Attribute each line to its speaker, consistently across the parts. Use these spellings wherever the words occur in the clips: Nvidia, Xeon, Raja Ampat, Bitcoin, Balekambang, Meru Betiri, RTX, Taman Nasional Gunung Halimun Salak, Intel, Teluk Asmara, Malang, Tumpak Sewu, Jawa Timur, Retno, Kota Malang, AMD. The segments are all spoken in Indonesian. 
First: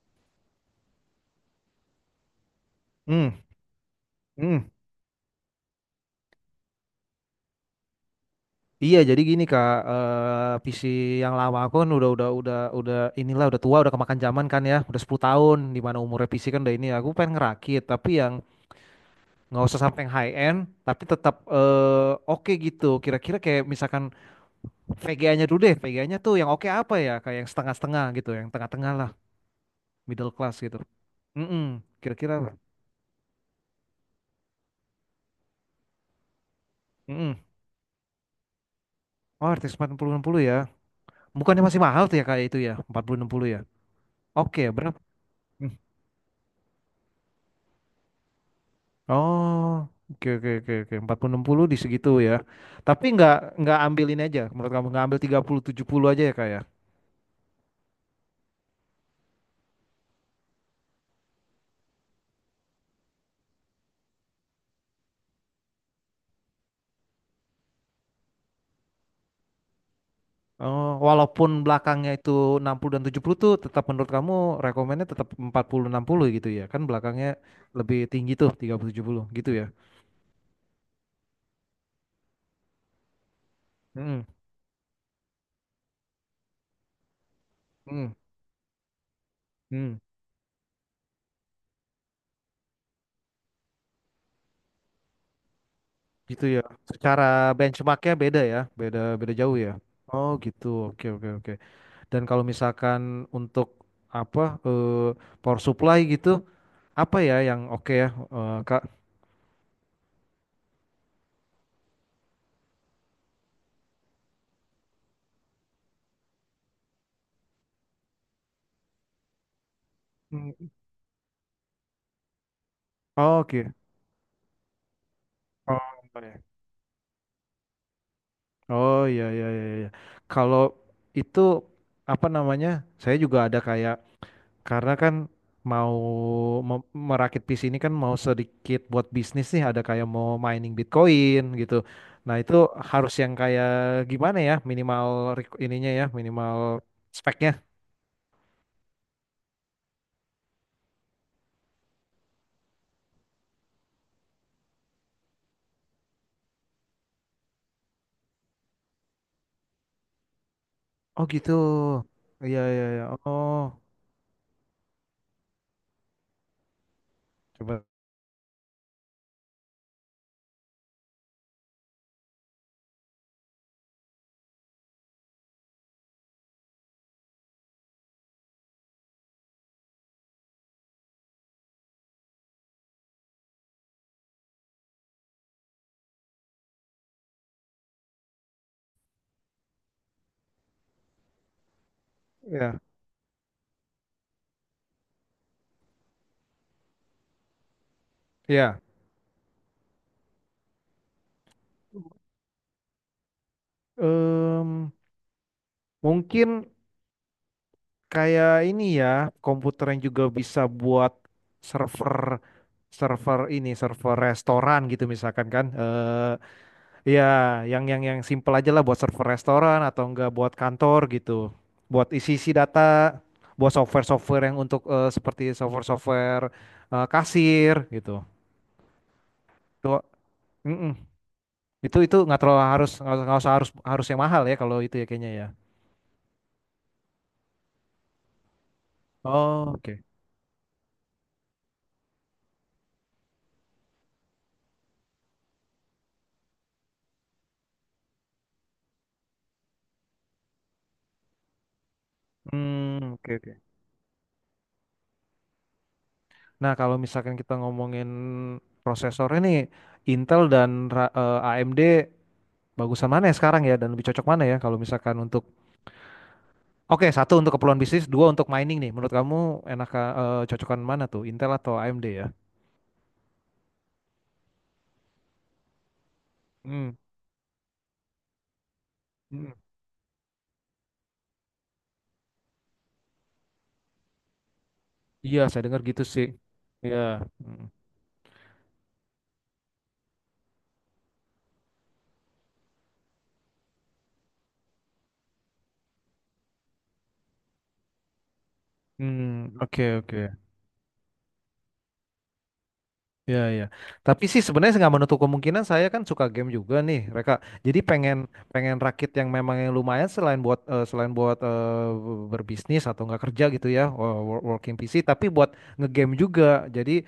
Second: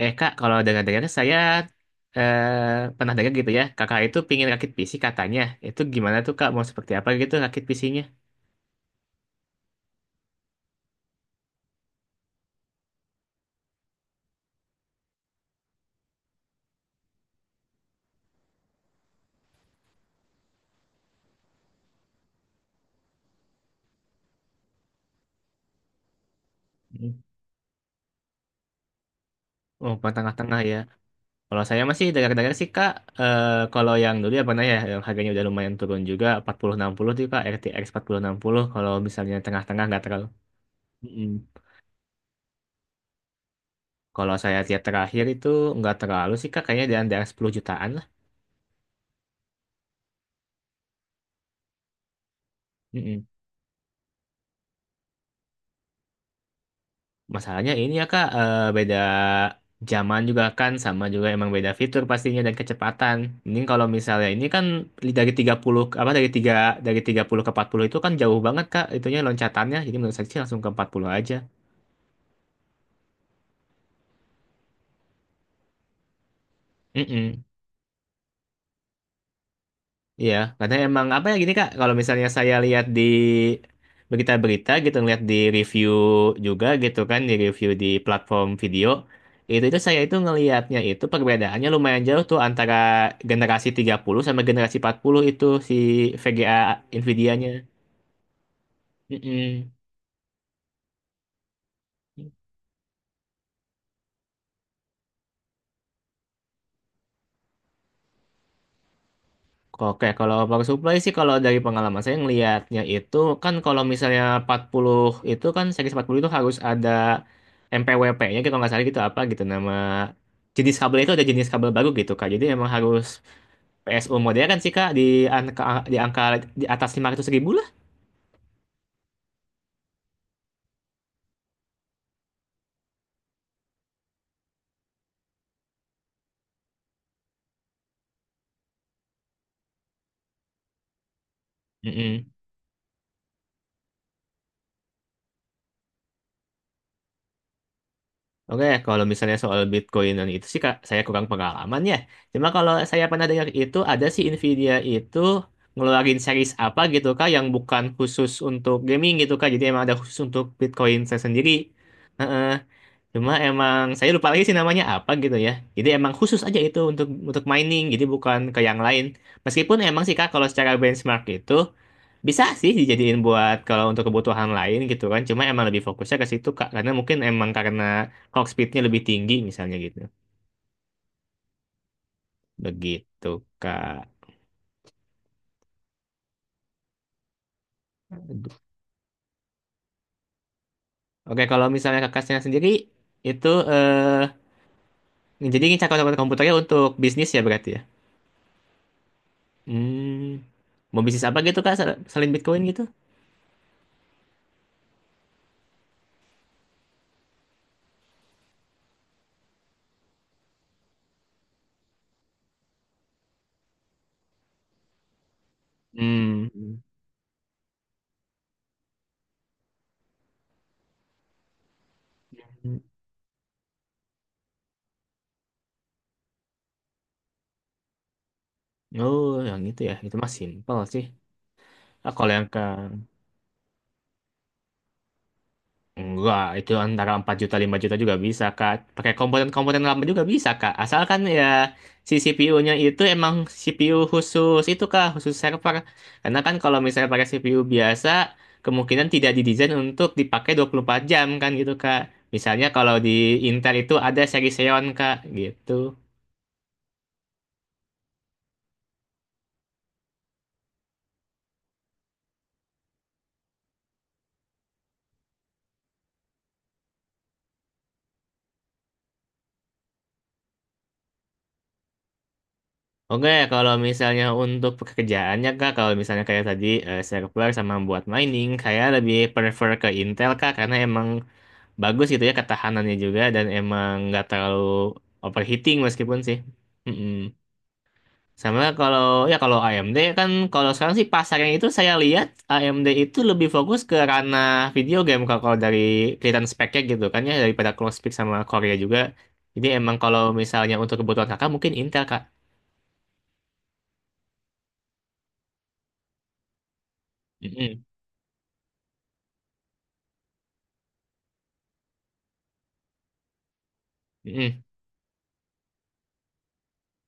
Speaker 1: Eh kak, kalau dengar-dengar saya eh, pernah
Speaker 2: Hmm,
Speaker 1: dengar gitu ya, kakak itu pingin rakit
Speaker 2: hmm.
Speaker 1: PC katanya. Itu gimana tuh kak, mau seperti apa gitu rakit PC-nya?
Speaker 2: Iya, jadi gini Kak, PC yang lama aku kan udah inilah, udah tua, udah kemakan zaman kan ya, udah 10 tahun, di mana umurnya PC kan udah ini. Aku pengen ngerakit, tapi yang nggak usah sampai yang high end, tapi tetap oke gitu. Kira-kira kayak misalkan VGA-nya dulu deh, VGA-nya tuh yang oke apa ya? Kayak yang setengah-setengah gitu, yang tengah-tengah lah,
Speaker 1: Oh, bukan
Speaker 2: middle class
Speaker 1: tengah-tengah ya.
Speaker 2: gitu.
Speaker 1: Kalau
Speaker 2: Mm-mm,
Speaker 1: saya masih
Speaker 2: kira-kira apa?
Speaker 1: dengar-dengar sih kak, eh, kalau yang dulu ya pernah ya, yang harganya udah lumayan turun juga, 4060 tuh
Speaker 2: Mm-mm.
Speaker 1: kak, RTX puluh, enam puluh, kalau misalnya
Speaker 2: Oh, R T X
Speaker 1: tengah-tengah
Speaker 2: empat
Speaker 1: nggak
Speaker 2: puluh enam
Speaker 1: terlalu.
Speaker 2: puluh ya.
Speaker 1: Mm-mm.
Speaker 2: Bukannya masih mahal tuh ya kayak itu ya, empat puluh enam puluh ya.
Speaker 1: Kalau saya
Speaker 2: Oke,
Speaker 1: lihat
Speaker 2: berapa?
Speaker 1: terakhir itu nggak terlalu sih kak, kayaknya di antara 10 jutaan lah.
Speaker 2: Oh, oke, oke, oke, oke. Empat puluh enam puluh di segitu ya. Tapi
Speaker 1: Hmm.
Speaker 2: nggak ambil ini aja. Menurut kamu nggak ambil tiga puluh tujuh puluh aja ya kak ya?
Speaker 1: Masalahnya ini ya Kak, beda zaman juga kan, sama juga emang beda fitur pastinya dan kecepatan. Mending kalau misalnya ini kan dari 30 ke- apa dari tiga dari 30 ke 40 itu kan jauh banget Kak, itunya loncatannya. Jadi menurut saya sih langsung ke empat
Speaker 2: Oh,
Speaker 1: puluh aja.
Speaker 2: walaupun belakangnya itu 60 dan 70 tuh, tetap menurut kamu rekomennya tetap empat puluh enam puluh gitu ya. Kan belakangnya
Speaker 1: Mm-mm.
Speaker 2: lebih tinggi tuh, tiga puluh tujuh puluh gitu ya.
Speaker 1: Iya, karena emang apa ya gini Kak, kalau misalnya saya lihat di
Speaker 2: Hmm.
Speaker 1: berita-berita gitu, ngeliat di review juga gitu kan, di review di
Speaker 2: Hmm.
Speaker 1: platform video, itu
Speaker 2: Hmm.
Speaker 1: saya itu ngelihatnya itu perbedaannya lumayan jauh tuh antara generasi 30 sama generasi 40 itu si
Speaker 2: Gitu
Speaker 1: VGA
Speaker 2: ya. Secara
Speaker 1: Nvidia-nya.
Speaker 2: benchmarknya beda ya. Beda, beda jauh
Speaker 1: Mm-mm.
Speaker 2: ya. Oh gitu, oke, oke, oke. Dan kalau misalkan untuk apa, eh, power supply gitu, apa ya yang oke ya, Kak?
Speaker 1: Oke, kalau power supply sih kalau dari pengalaman saya ngelihatnya itu kan kalau misalnya 40 itu kan seri 40 itu harus ada MPWP-nya gitu nggak salah gitu apa gitu nama
Speaker 2: Hmm.
Speaker 1: jenis kabel itu ada jenis kabel baru gitu Kak. Jadi emang harus
Speaker 2: Oke.
Speaker 1: PSU modern kan sih Kak
Speaker 2: Oh,
Speaker 1: di
Speaker 2: apa
Speaker 1: angka
Speaker 2: ya?
Speaker 1: di atas 500 ribu lah.
Speaker 2: Oh, iya, iya, iya, iya. Kalau itu apa namanya? Saya juga ada kayak karena kan mau merakit PC ini kan, mau sedikit buat bisnis nih, ada kayak mau mining Bitcoin gitu. Nah, itu harus yang kayak gimana ya? Minimal ininya ya, minimal speknya.
Speaker 1: Oke, kalau misalnya soal Bitcoin dan itu sih Kak, saya kurang pengalaman ya. Cuma kalau saya pernah dengar itu ada sih Nvidia itu ngeluarin series apa gitu Kak yang bukan khusus untuk gaming gitu Kak. Jadi emang ada khusus untuk Bitcoin saya
Speaker 2: Oh
Speaker 1: sendiri.
Speaker 2: gitu.
Speaker 1: Heeh.
Speaker 2: Iya, iya, iya.
Speaker 1: Cuma
Speaker 2: Oh,
Speaker 1: emang saya lupa lagi sih namanya apa gitu ya. Jadi emang khusus aja itu untuk mining,
Speaker 2: coba
Speaker 1: jadi bukan ke yang lain. Meskipun emang sih Kak kalau secara benchmark itu bisa sih dijadiin buat kalau untuk kebutuhan lain gitu kan. Cuma emang lebih fokusnya ke situ Kak. Karena mungkin emang karena clock speednya lebih tinggi misalnya gitu. Begitu Kak. Aduh. Oke kalau misalnya kakaknya sendiri
Speaker 2: ya.
Speaker 1: itu jadi ini cakap komputernya untuk bisnis ya berarti ya.
Speaker 2: Ya.
Speaker 1: Hmm, mau bisnis apa gitu Kak selain Bitcoin gitu?
Speaker 2: Em, Mungkin kayak ini ya, komputer yang juga bisa buat server, server ini server restoran gitu misalkan kan
Speaker 1: Hmm.
Speaker 2: ya, yang simple aja lah, buat server restoran atau enggak buat kantor gitu, buat isi-isi data, buat software-software yang untuk seperti software-software kasir gitu
Speaker 1: Oh yang itu ya.
Speaker 2: tuh.
Speaker 1: Itu mah simpel
Speaker 2: Mm-mm.
Speaker 1: sih.
Speaker 2: itu
Speaker 1: Ah,
Speaker 2: itu
Speaker 1: kalau
Speaker 2: nggak
Speaker 1: yang ke
Speaker 2: terlalu harus, nggak usah harus harus yang mahal ya kalau itu ya, kayaknya ya.
Speaker 1: Enggak, itu antara 4 juta 5 juta juga bisa, Kak. Pakai
Speaker 2: Oh,
Speaker 1: komponen-komponen
Speaker 2: oke.
Speaker 1: lama juga bisa, Kak. Asalkan ya si CPU-nya itu emang CPU khusus itu, Kak, khusus server. Karena kan kalau misalnya pakai CPU biasa, kemungkinan tidak didesain untuk dipakai 24 jam kan gitu, Kak. Misalnya kalau di
Speaker 2: Hmm, oke, oke.
Speaker 1: Intel itu ada seri Xeon, Kak, gitu.
Speaker 2: Nah, kalau misalkan kita ngomongin prosesornya nih, Intel dan AMD, bagusan mana ya sekarang ya, dan lebih cocok mana ya kalau misalkan untuk, oke, satu untuk keperluan bisnis, dua untuk mining nih. Menurut kamu enak, cocokan mana tuh, Intel atau AMD ya?
Speaker 1: Oke, kalau misalnya untuk pekerjaannya, Kak, kalau misalnya kayak tadi
Speaker 2: Hmm.
Speaker 1: server sama buat mining, kayak lebih
Speaker 2: Hmm.
Speaker 1: prefer ke Intel, Kak, karena emang bagus gitu ya ketahanannya juga dan emang nggak terlalu
Speaker 2: Iya, saya
Speaker 1: overheating
Speaker 2: dengar gitu
Speaker 1: meskipun
Speaker 2: sih.
Speaker 1: sih.
Speaker 2: Iya.
Speaker 1: Mm-mm.
Speaker 2: Hmm.
Speaker 1: Sama kalau ya kalau AMD kan kalau sekarang sih pasarnya itu saya lihat AMD itu lebih fokus ke ranah video game kalau kalau dari kelihatan speknya gitu kan ya daripada close Closepik sama Korea juga.
Speaker 2: Hmm,
Speaker 1: Jadi
Speaker 2: oke,
Speaker 1: emang kalau
Speaker 2: oke.
Speaker 1: misalnya untuk kebutuhan kakak mungkin Intel kak.
Speaker 2: Ya, ya. Tapi sih sebenarnya nggak menutup kemungkinan, saya kan suka game juga nih, mereka. Jadi
Speaker 1: Mm-mm.
Speaker 2: pengen, rakit yang memang yang lumayan, selain buat berbisnis atau nggak kerja gitu ya,
Speaker 1: Mm-mm.
Speaker 2: working PC, tapi buat ngegame juga. Jadi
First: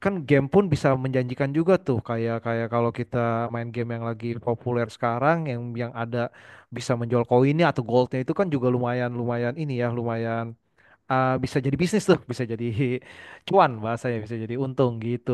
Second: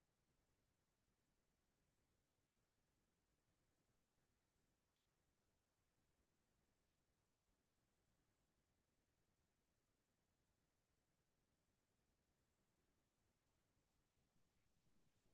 Speaker 2: kan game pun bisa menjanjikan juga tuh, kayak, kalau kita main game yang lagi populer sekarang, yang, ada bisa menjual koinnya atau goldnya, itu kan juga lumayan, lumayan ini ya, lumayan bisa jadi bisnis tuh, bisa jadi cuan bahasanya, bisa jadi untung gitu.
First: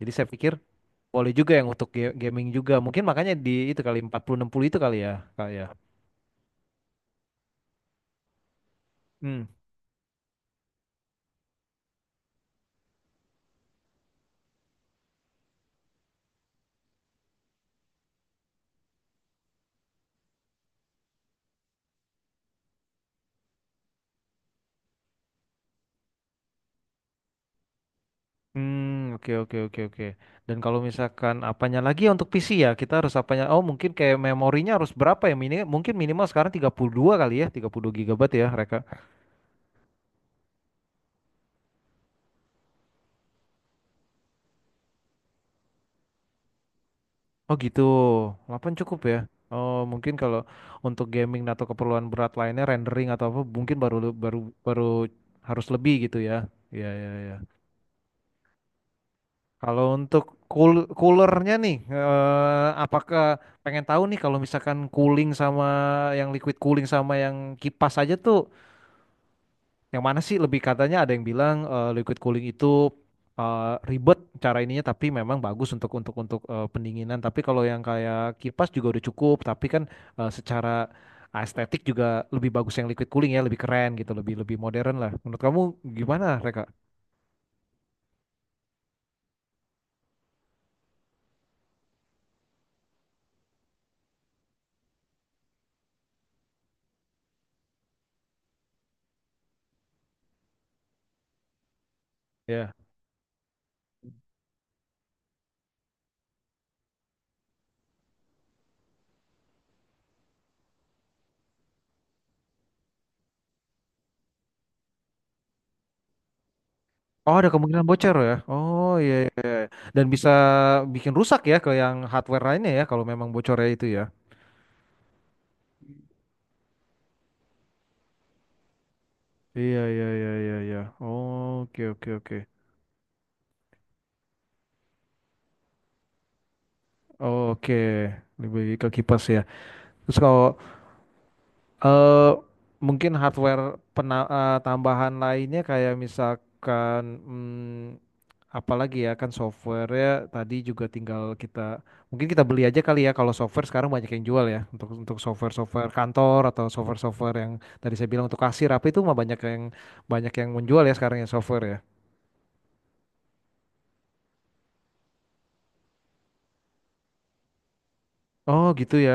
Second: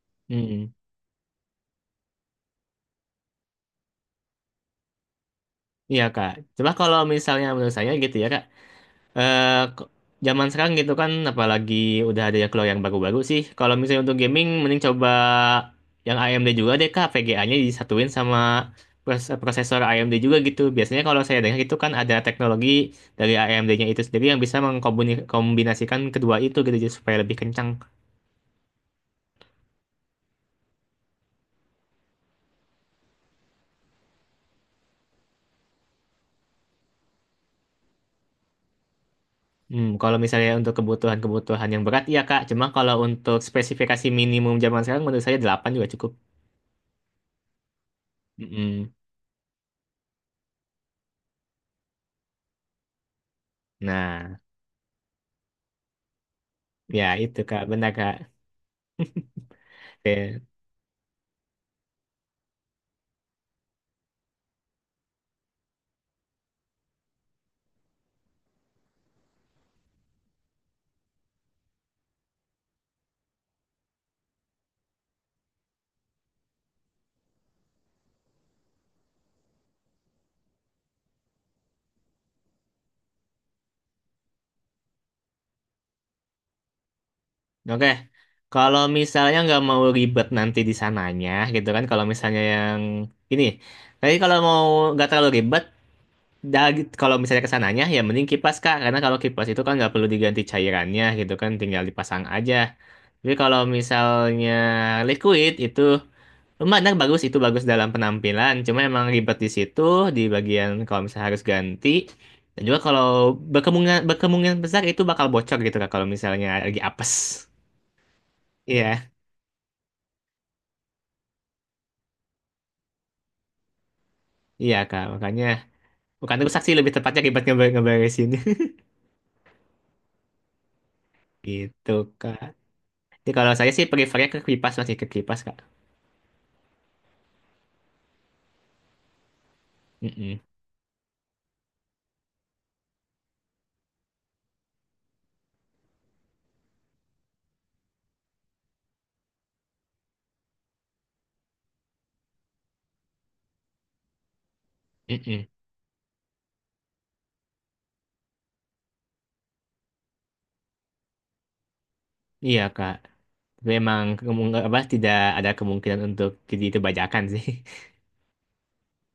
Speaker 2: Jadi saya pikir
Speaker 1: Mm-mm.
Speaker 2: boleh juga yang untuk gaming juga. Mungkin makanya di itu kali, 40 puluh enam puluh itu kali ya, kali ya.
Speaker 1: Iya kak. Coba kalau misalnya menurut saya gitu ya kak.
Speaker 2: Hmm.
Speaker 1: eh k- zaman sekarang gitu kan apalagi udah ada yang keluar yang baru-baru sih. Kalau misalnya untuk gaming mending coba yang AMD juga deh Kak, VGA-nya disatuin sama prosesor AMD juga gitu. Biasanya kalau saya dengar itu kan ada teknologi dari AMD-nya itu sendiri yang bisa mengkombinasikan kedua itu gitu jadi supaya lebih kencang.
Speaker 2: Hmm, oke, oke, oke, oke. Dan kalau misalkan apanya lagi ya untuk PC ya, kita harus apanya? Oh, mungkin kayak memorinya harus berapa ya mini? Mungkin minimal sekarang 32 kali ya, 32 GB ya, Reka.
Speaker 1: Hmm, kalau misalnya untuk kebutuhan-kebutuhan yang berat ya Kak, cuma kalau untuk spesifikasi minimum zaman sekarang menurut saya 8 juga cukup.
Speaker 2: Oh gitu, 8
Speaker 1: Mm-mm.
Speaker 2: cukup ya. Oh, mungkin kalau untuk gaming atau keperluan berat lainnya, rendering atau apa, mungkin baru,
Speaker 1: Nah,
Speaker 2: baru baru harus lebih gitu ya. Iya,
Speaker 1: ya
Speaker 2: iya, iya.
Speaker 1: itu Kak, benar Kak.
Speaker 2: Kalau
Speaker 1: Oke.
Speaker 2: untuk coolernya nih, apakah, pengen tahu nih kalau misalkan cooling, sama yang liquid cooling sama yang kipas aja tuh, yang mana sih lebih, katanya ada yang bilang liquid cooling itu eh, ribet cara ininya, tapi memang bagus untuk, pendinginan. Tapi kalau yang kayak kipas juga udah cukup, tapi kan secara estetik juga lebih bagus yang liquid cooling ya, lebih keren gitu, lebih, modern lah. Menurut kamu gimana, Reka?
Speaker 1: Oke, kalau misalnya nggak mau ribet nanti di sananya, gitu kan? Kalau misalnya yang ini, tapi kalau mau nggak terlalu ribet, dah, kalau misalnya ke sananya, ya mending kipas Kak, karena kalau kipas itu kan nggak perlu diganti cairannya, gitu kan? Tinggal dipasang aja.
Speaker 2: Ya.
Speaker 1: Tapi kalau misalnya liquid itu lumayan nah, bagus, itu bagus dalam penampilan. Cuma emang ribet di situ, di bagian kalau misalnya harus ganti. Dan juga kalau berkemungkinan besar itu bakal bocor gitu Kak, kalau misalnya lagi
Speaker 2: Oh,
Speaker 1: apes.
Speaker 2: ada kemungkinan bocor ya. Oh
Speaker 1: Iya.
Speaker 2: iya, iya. Dan bisa bikin rusak ya ke yang hardware lainnya ya, kalau memang bocornya itu ya.
Speaker 1: Iya kak, makanya bukan rusak sih lebih tepatnya ribet ngeberesin
Speaker 2: Iya, iya, iya, iya, iya. Oke,
Speaker 1: gitu
Speaker 2: oke, oke.
Speaker 1: kak. Jadi kalau saya sih prefernya ke kipas masih ke kipas kak.
Speaker 2: Oke, lebih ke kipas ya. Terus
Speaker 1: Mm-mm.
Speaker 2: kalau eh, mungkin hardware tambahan lainnya kayak misalkan, hmm, apalagi ya? Kan software ya, tadi juga tinggal kita, mungkin kita beli aja kali ya kalau software, sekarang banyak yang jual ya, untuk,
Speaker 1: Mm-mm.
Speaker 2: software-software kantor atau software-software yang tadi saya bilang untuk kasir, apa itu mah banyak yang, menjual ya sekarang ya, software ya.
Speaker 1: Iya kak, tapi emang kemung- apa tidak ada kemungkinan untuk jadi kebajakan sih.
Speaker 2: Oh gitu ya.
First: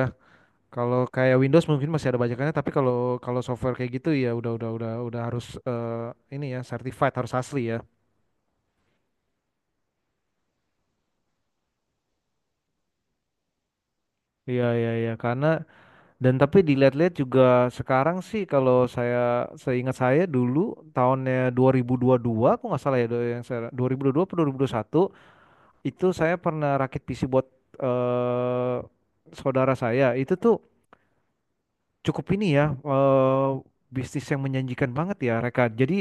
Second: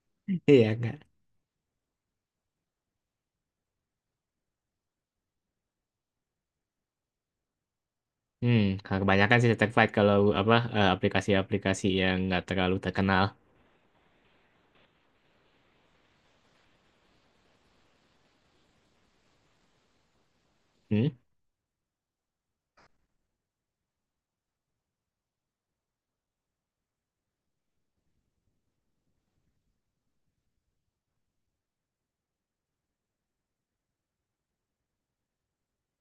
Speaker 1: Iya
Speaker 2: Kalau
Speaker 1: kak.
Speaker 2: kayak Windows mungkin masih ada bajakannya, tapi kalau, software kayak gitu ya udah, udah harus ini ya, certified, harus asli ya.
Speaker 1: Hmm, kalau kebanyakan sih certified kalau aplikasi-aplikasi yang nggak terlalu terkenal.
Speaker 2: Iya, iya, iya, karena, dan tapi dilihat-lihat juga sekarang sih, kalau saya, seingat saya dulu
Speaker 1: Hmm?
Speaker 2: tahunnya 2022, aku nggak salah ya, yang saya, 2022 atau 2021, itu saya pernah rakit PC buat eh, saudara saya. Itu tuh cukup ini ya, bisnis yang menjanjikan banget ya, Reka. Jadi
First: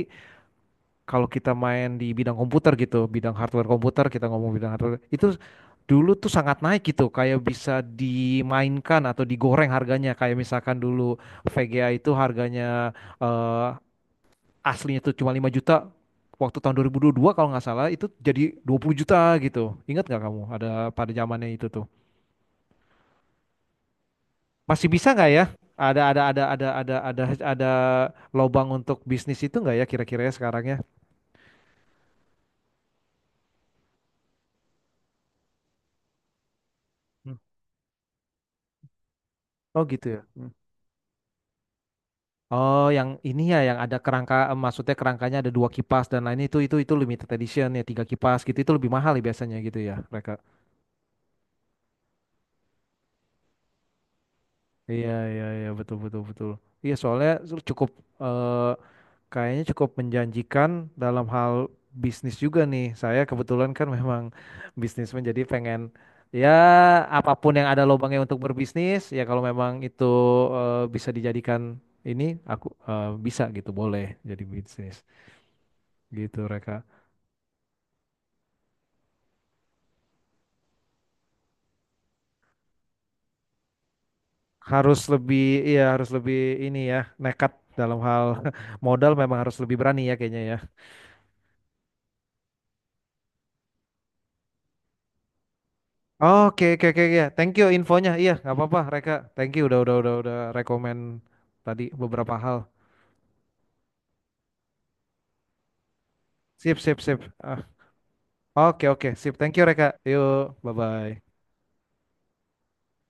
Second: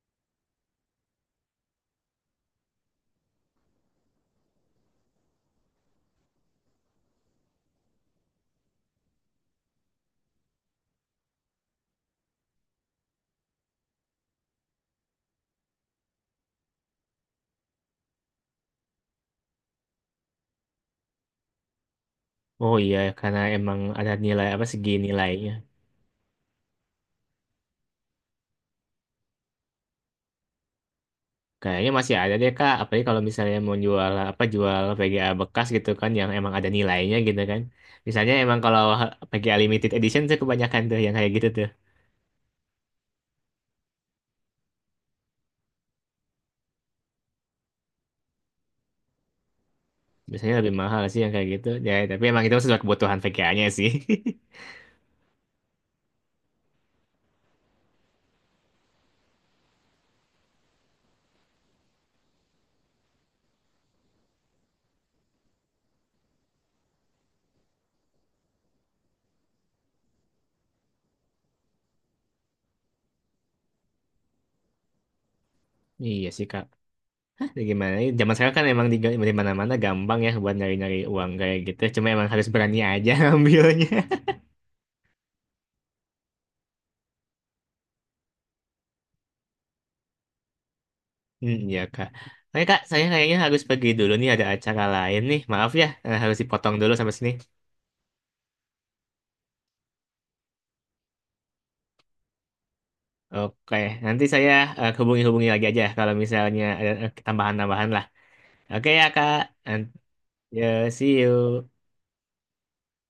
Speaker 2: kalau kita main di bidang komputer gitu, bidang hardware komputer, kita ngomong bidang hardware, itu dulu tuh sangat naik gitu, kayak bisa dimainkan atau digoreng harganya. Kayak misalkan dulu VGA itu harganya eh, aslinya tuh cuma 5 juta, waktu tahun 2022 kalau nggak salah itu jadi 20 juta gitu. Ingat nggak kamu ada pada zamannya itu tuh?
Speaker 1: Oh iya, karena emang ada nilai apa
Speaker 2: Masih
Speaker 1: segi
Speaker 2: bisa nggak ya?
Speaker 1: nilainya.
Speaker 2: Ada ada ada ada ada ada ada lobang untuk bisnis itu nggak ya, kira-kira ya, sekarangnya?
Speaker 1: Kayaknya masih ada deh Kak, apalagi kalau misalnya mau jual VGA bekas gitu kan yang emang ada nilainya
Speaker 2: Hmm.
Speaker 1: gitu kan. Misalnya emang kalau VGA
Speaker 2: Oh
Speaker 1: limited
Speaker 2: gitu ya.
Speaker 1: edition tuh kebanyakan tuh yang kayak gitu tuh.
Speaker 2: Oh, yang ini ya, yang ada kerangka, eh, maksudnya kerangkanya ada dua kipas dan lain itu, limited edition ya, tiga kipas gitu, itu lebih mahal ya biasanya gitu ya, mereka.
Speaker 1: Biasanya lebih mahal sih yang kayak gitu. Ya, tapi emang itu sesuai kebutuhan VGA-nya sih.
Speaker 2: Iya, iya, iya, betul, betul, betul. Iya, soalnya cukup, eh, kayaknya cukup menjanjikan dalam hal bisnis juga nih. Saya kebetulan kan memang bisnis, menjadi pengen ya apapun yang ada lubangnya untuk berbisnis, ya kalau memang itu bisa dijadikan ini, aku bisa gitu, boleh jadi bisnis
Speaker 1: Iya
Speaker 2: gitu,
Speaker 1: sih Kak.
Speaker 2: mereka.
Speaker 1: Ya gimana? Ya, zaman sekarang kan emang di mana-mana gampang ya buat nyari-nyari uang kayak gitu. Cuma emang harus berani aja ambilnya.
Speaker 2: Harus lebih, iya harus lebih ini ya, nekat dalam hal modal, memang harus lebih berani ya kayaknya ya.
Speaker 1: Hmm, iya Kak. Oke Kak, saya kayaknya harus pergi dulu nih ada acara lain nih. Maaf ya, harus
Speaker 2: Oke,
Speaker 1: dipotong
Speaker 2: oke,
Speaker 1: dulu
Speaker 2: oke
Speaker 1: sampai
Speaker 2: ya.
Speaker 1: sini.
Speaker 2: Thank you infonya. Iya, nggak apa-apa Reka. Thank you udah, rekomend tadi beberapa hal.
Speaker 1: Oke, nanti saya hubungi-hubungi lagi aja kalau misalnya
Speaker 2: Sip,
Speaker 1: ada
Speaker 2: sip, sip. Ah,
Speaker 1: tambahan-tambahan lah.
Speaker 2: oke,
Speaker 1: Oke ya,
Speaker 2: oke,
Speaker 1: Kak.
Speaker 2: sip. Thank you
Speaker 1: And,
Speaker 2: Reka. Yuk,
Speaker 1: ya,
Speaker 2: bye
Speaker 1: see
Speaker 2: bye.
Speaker 1: you.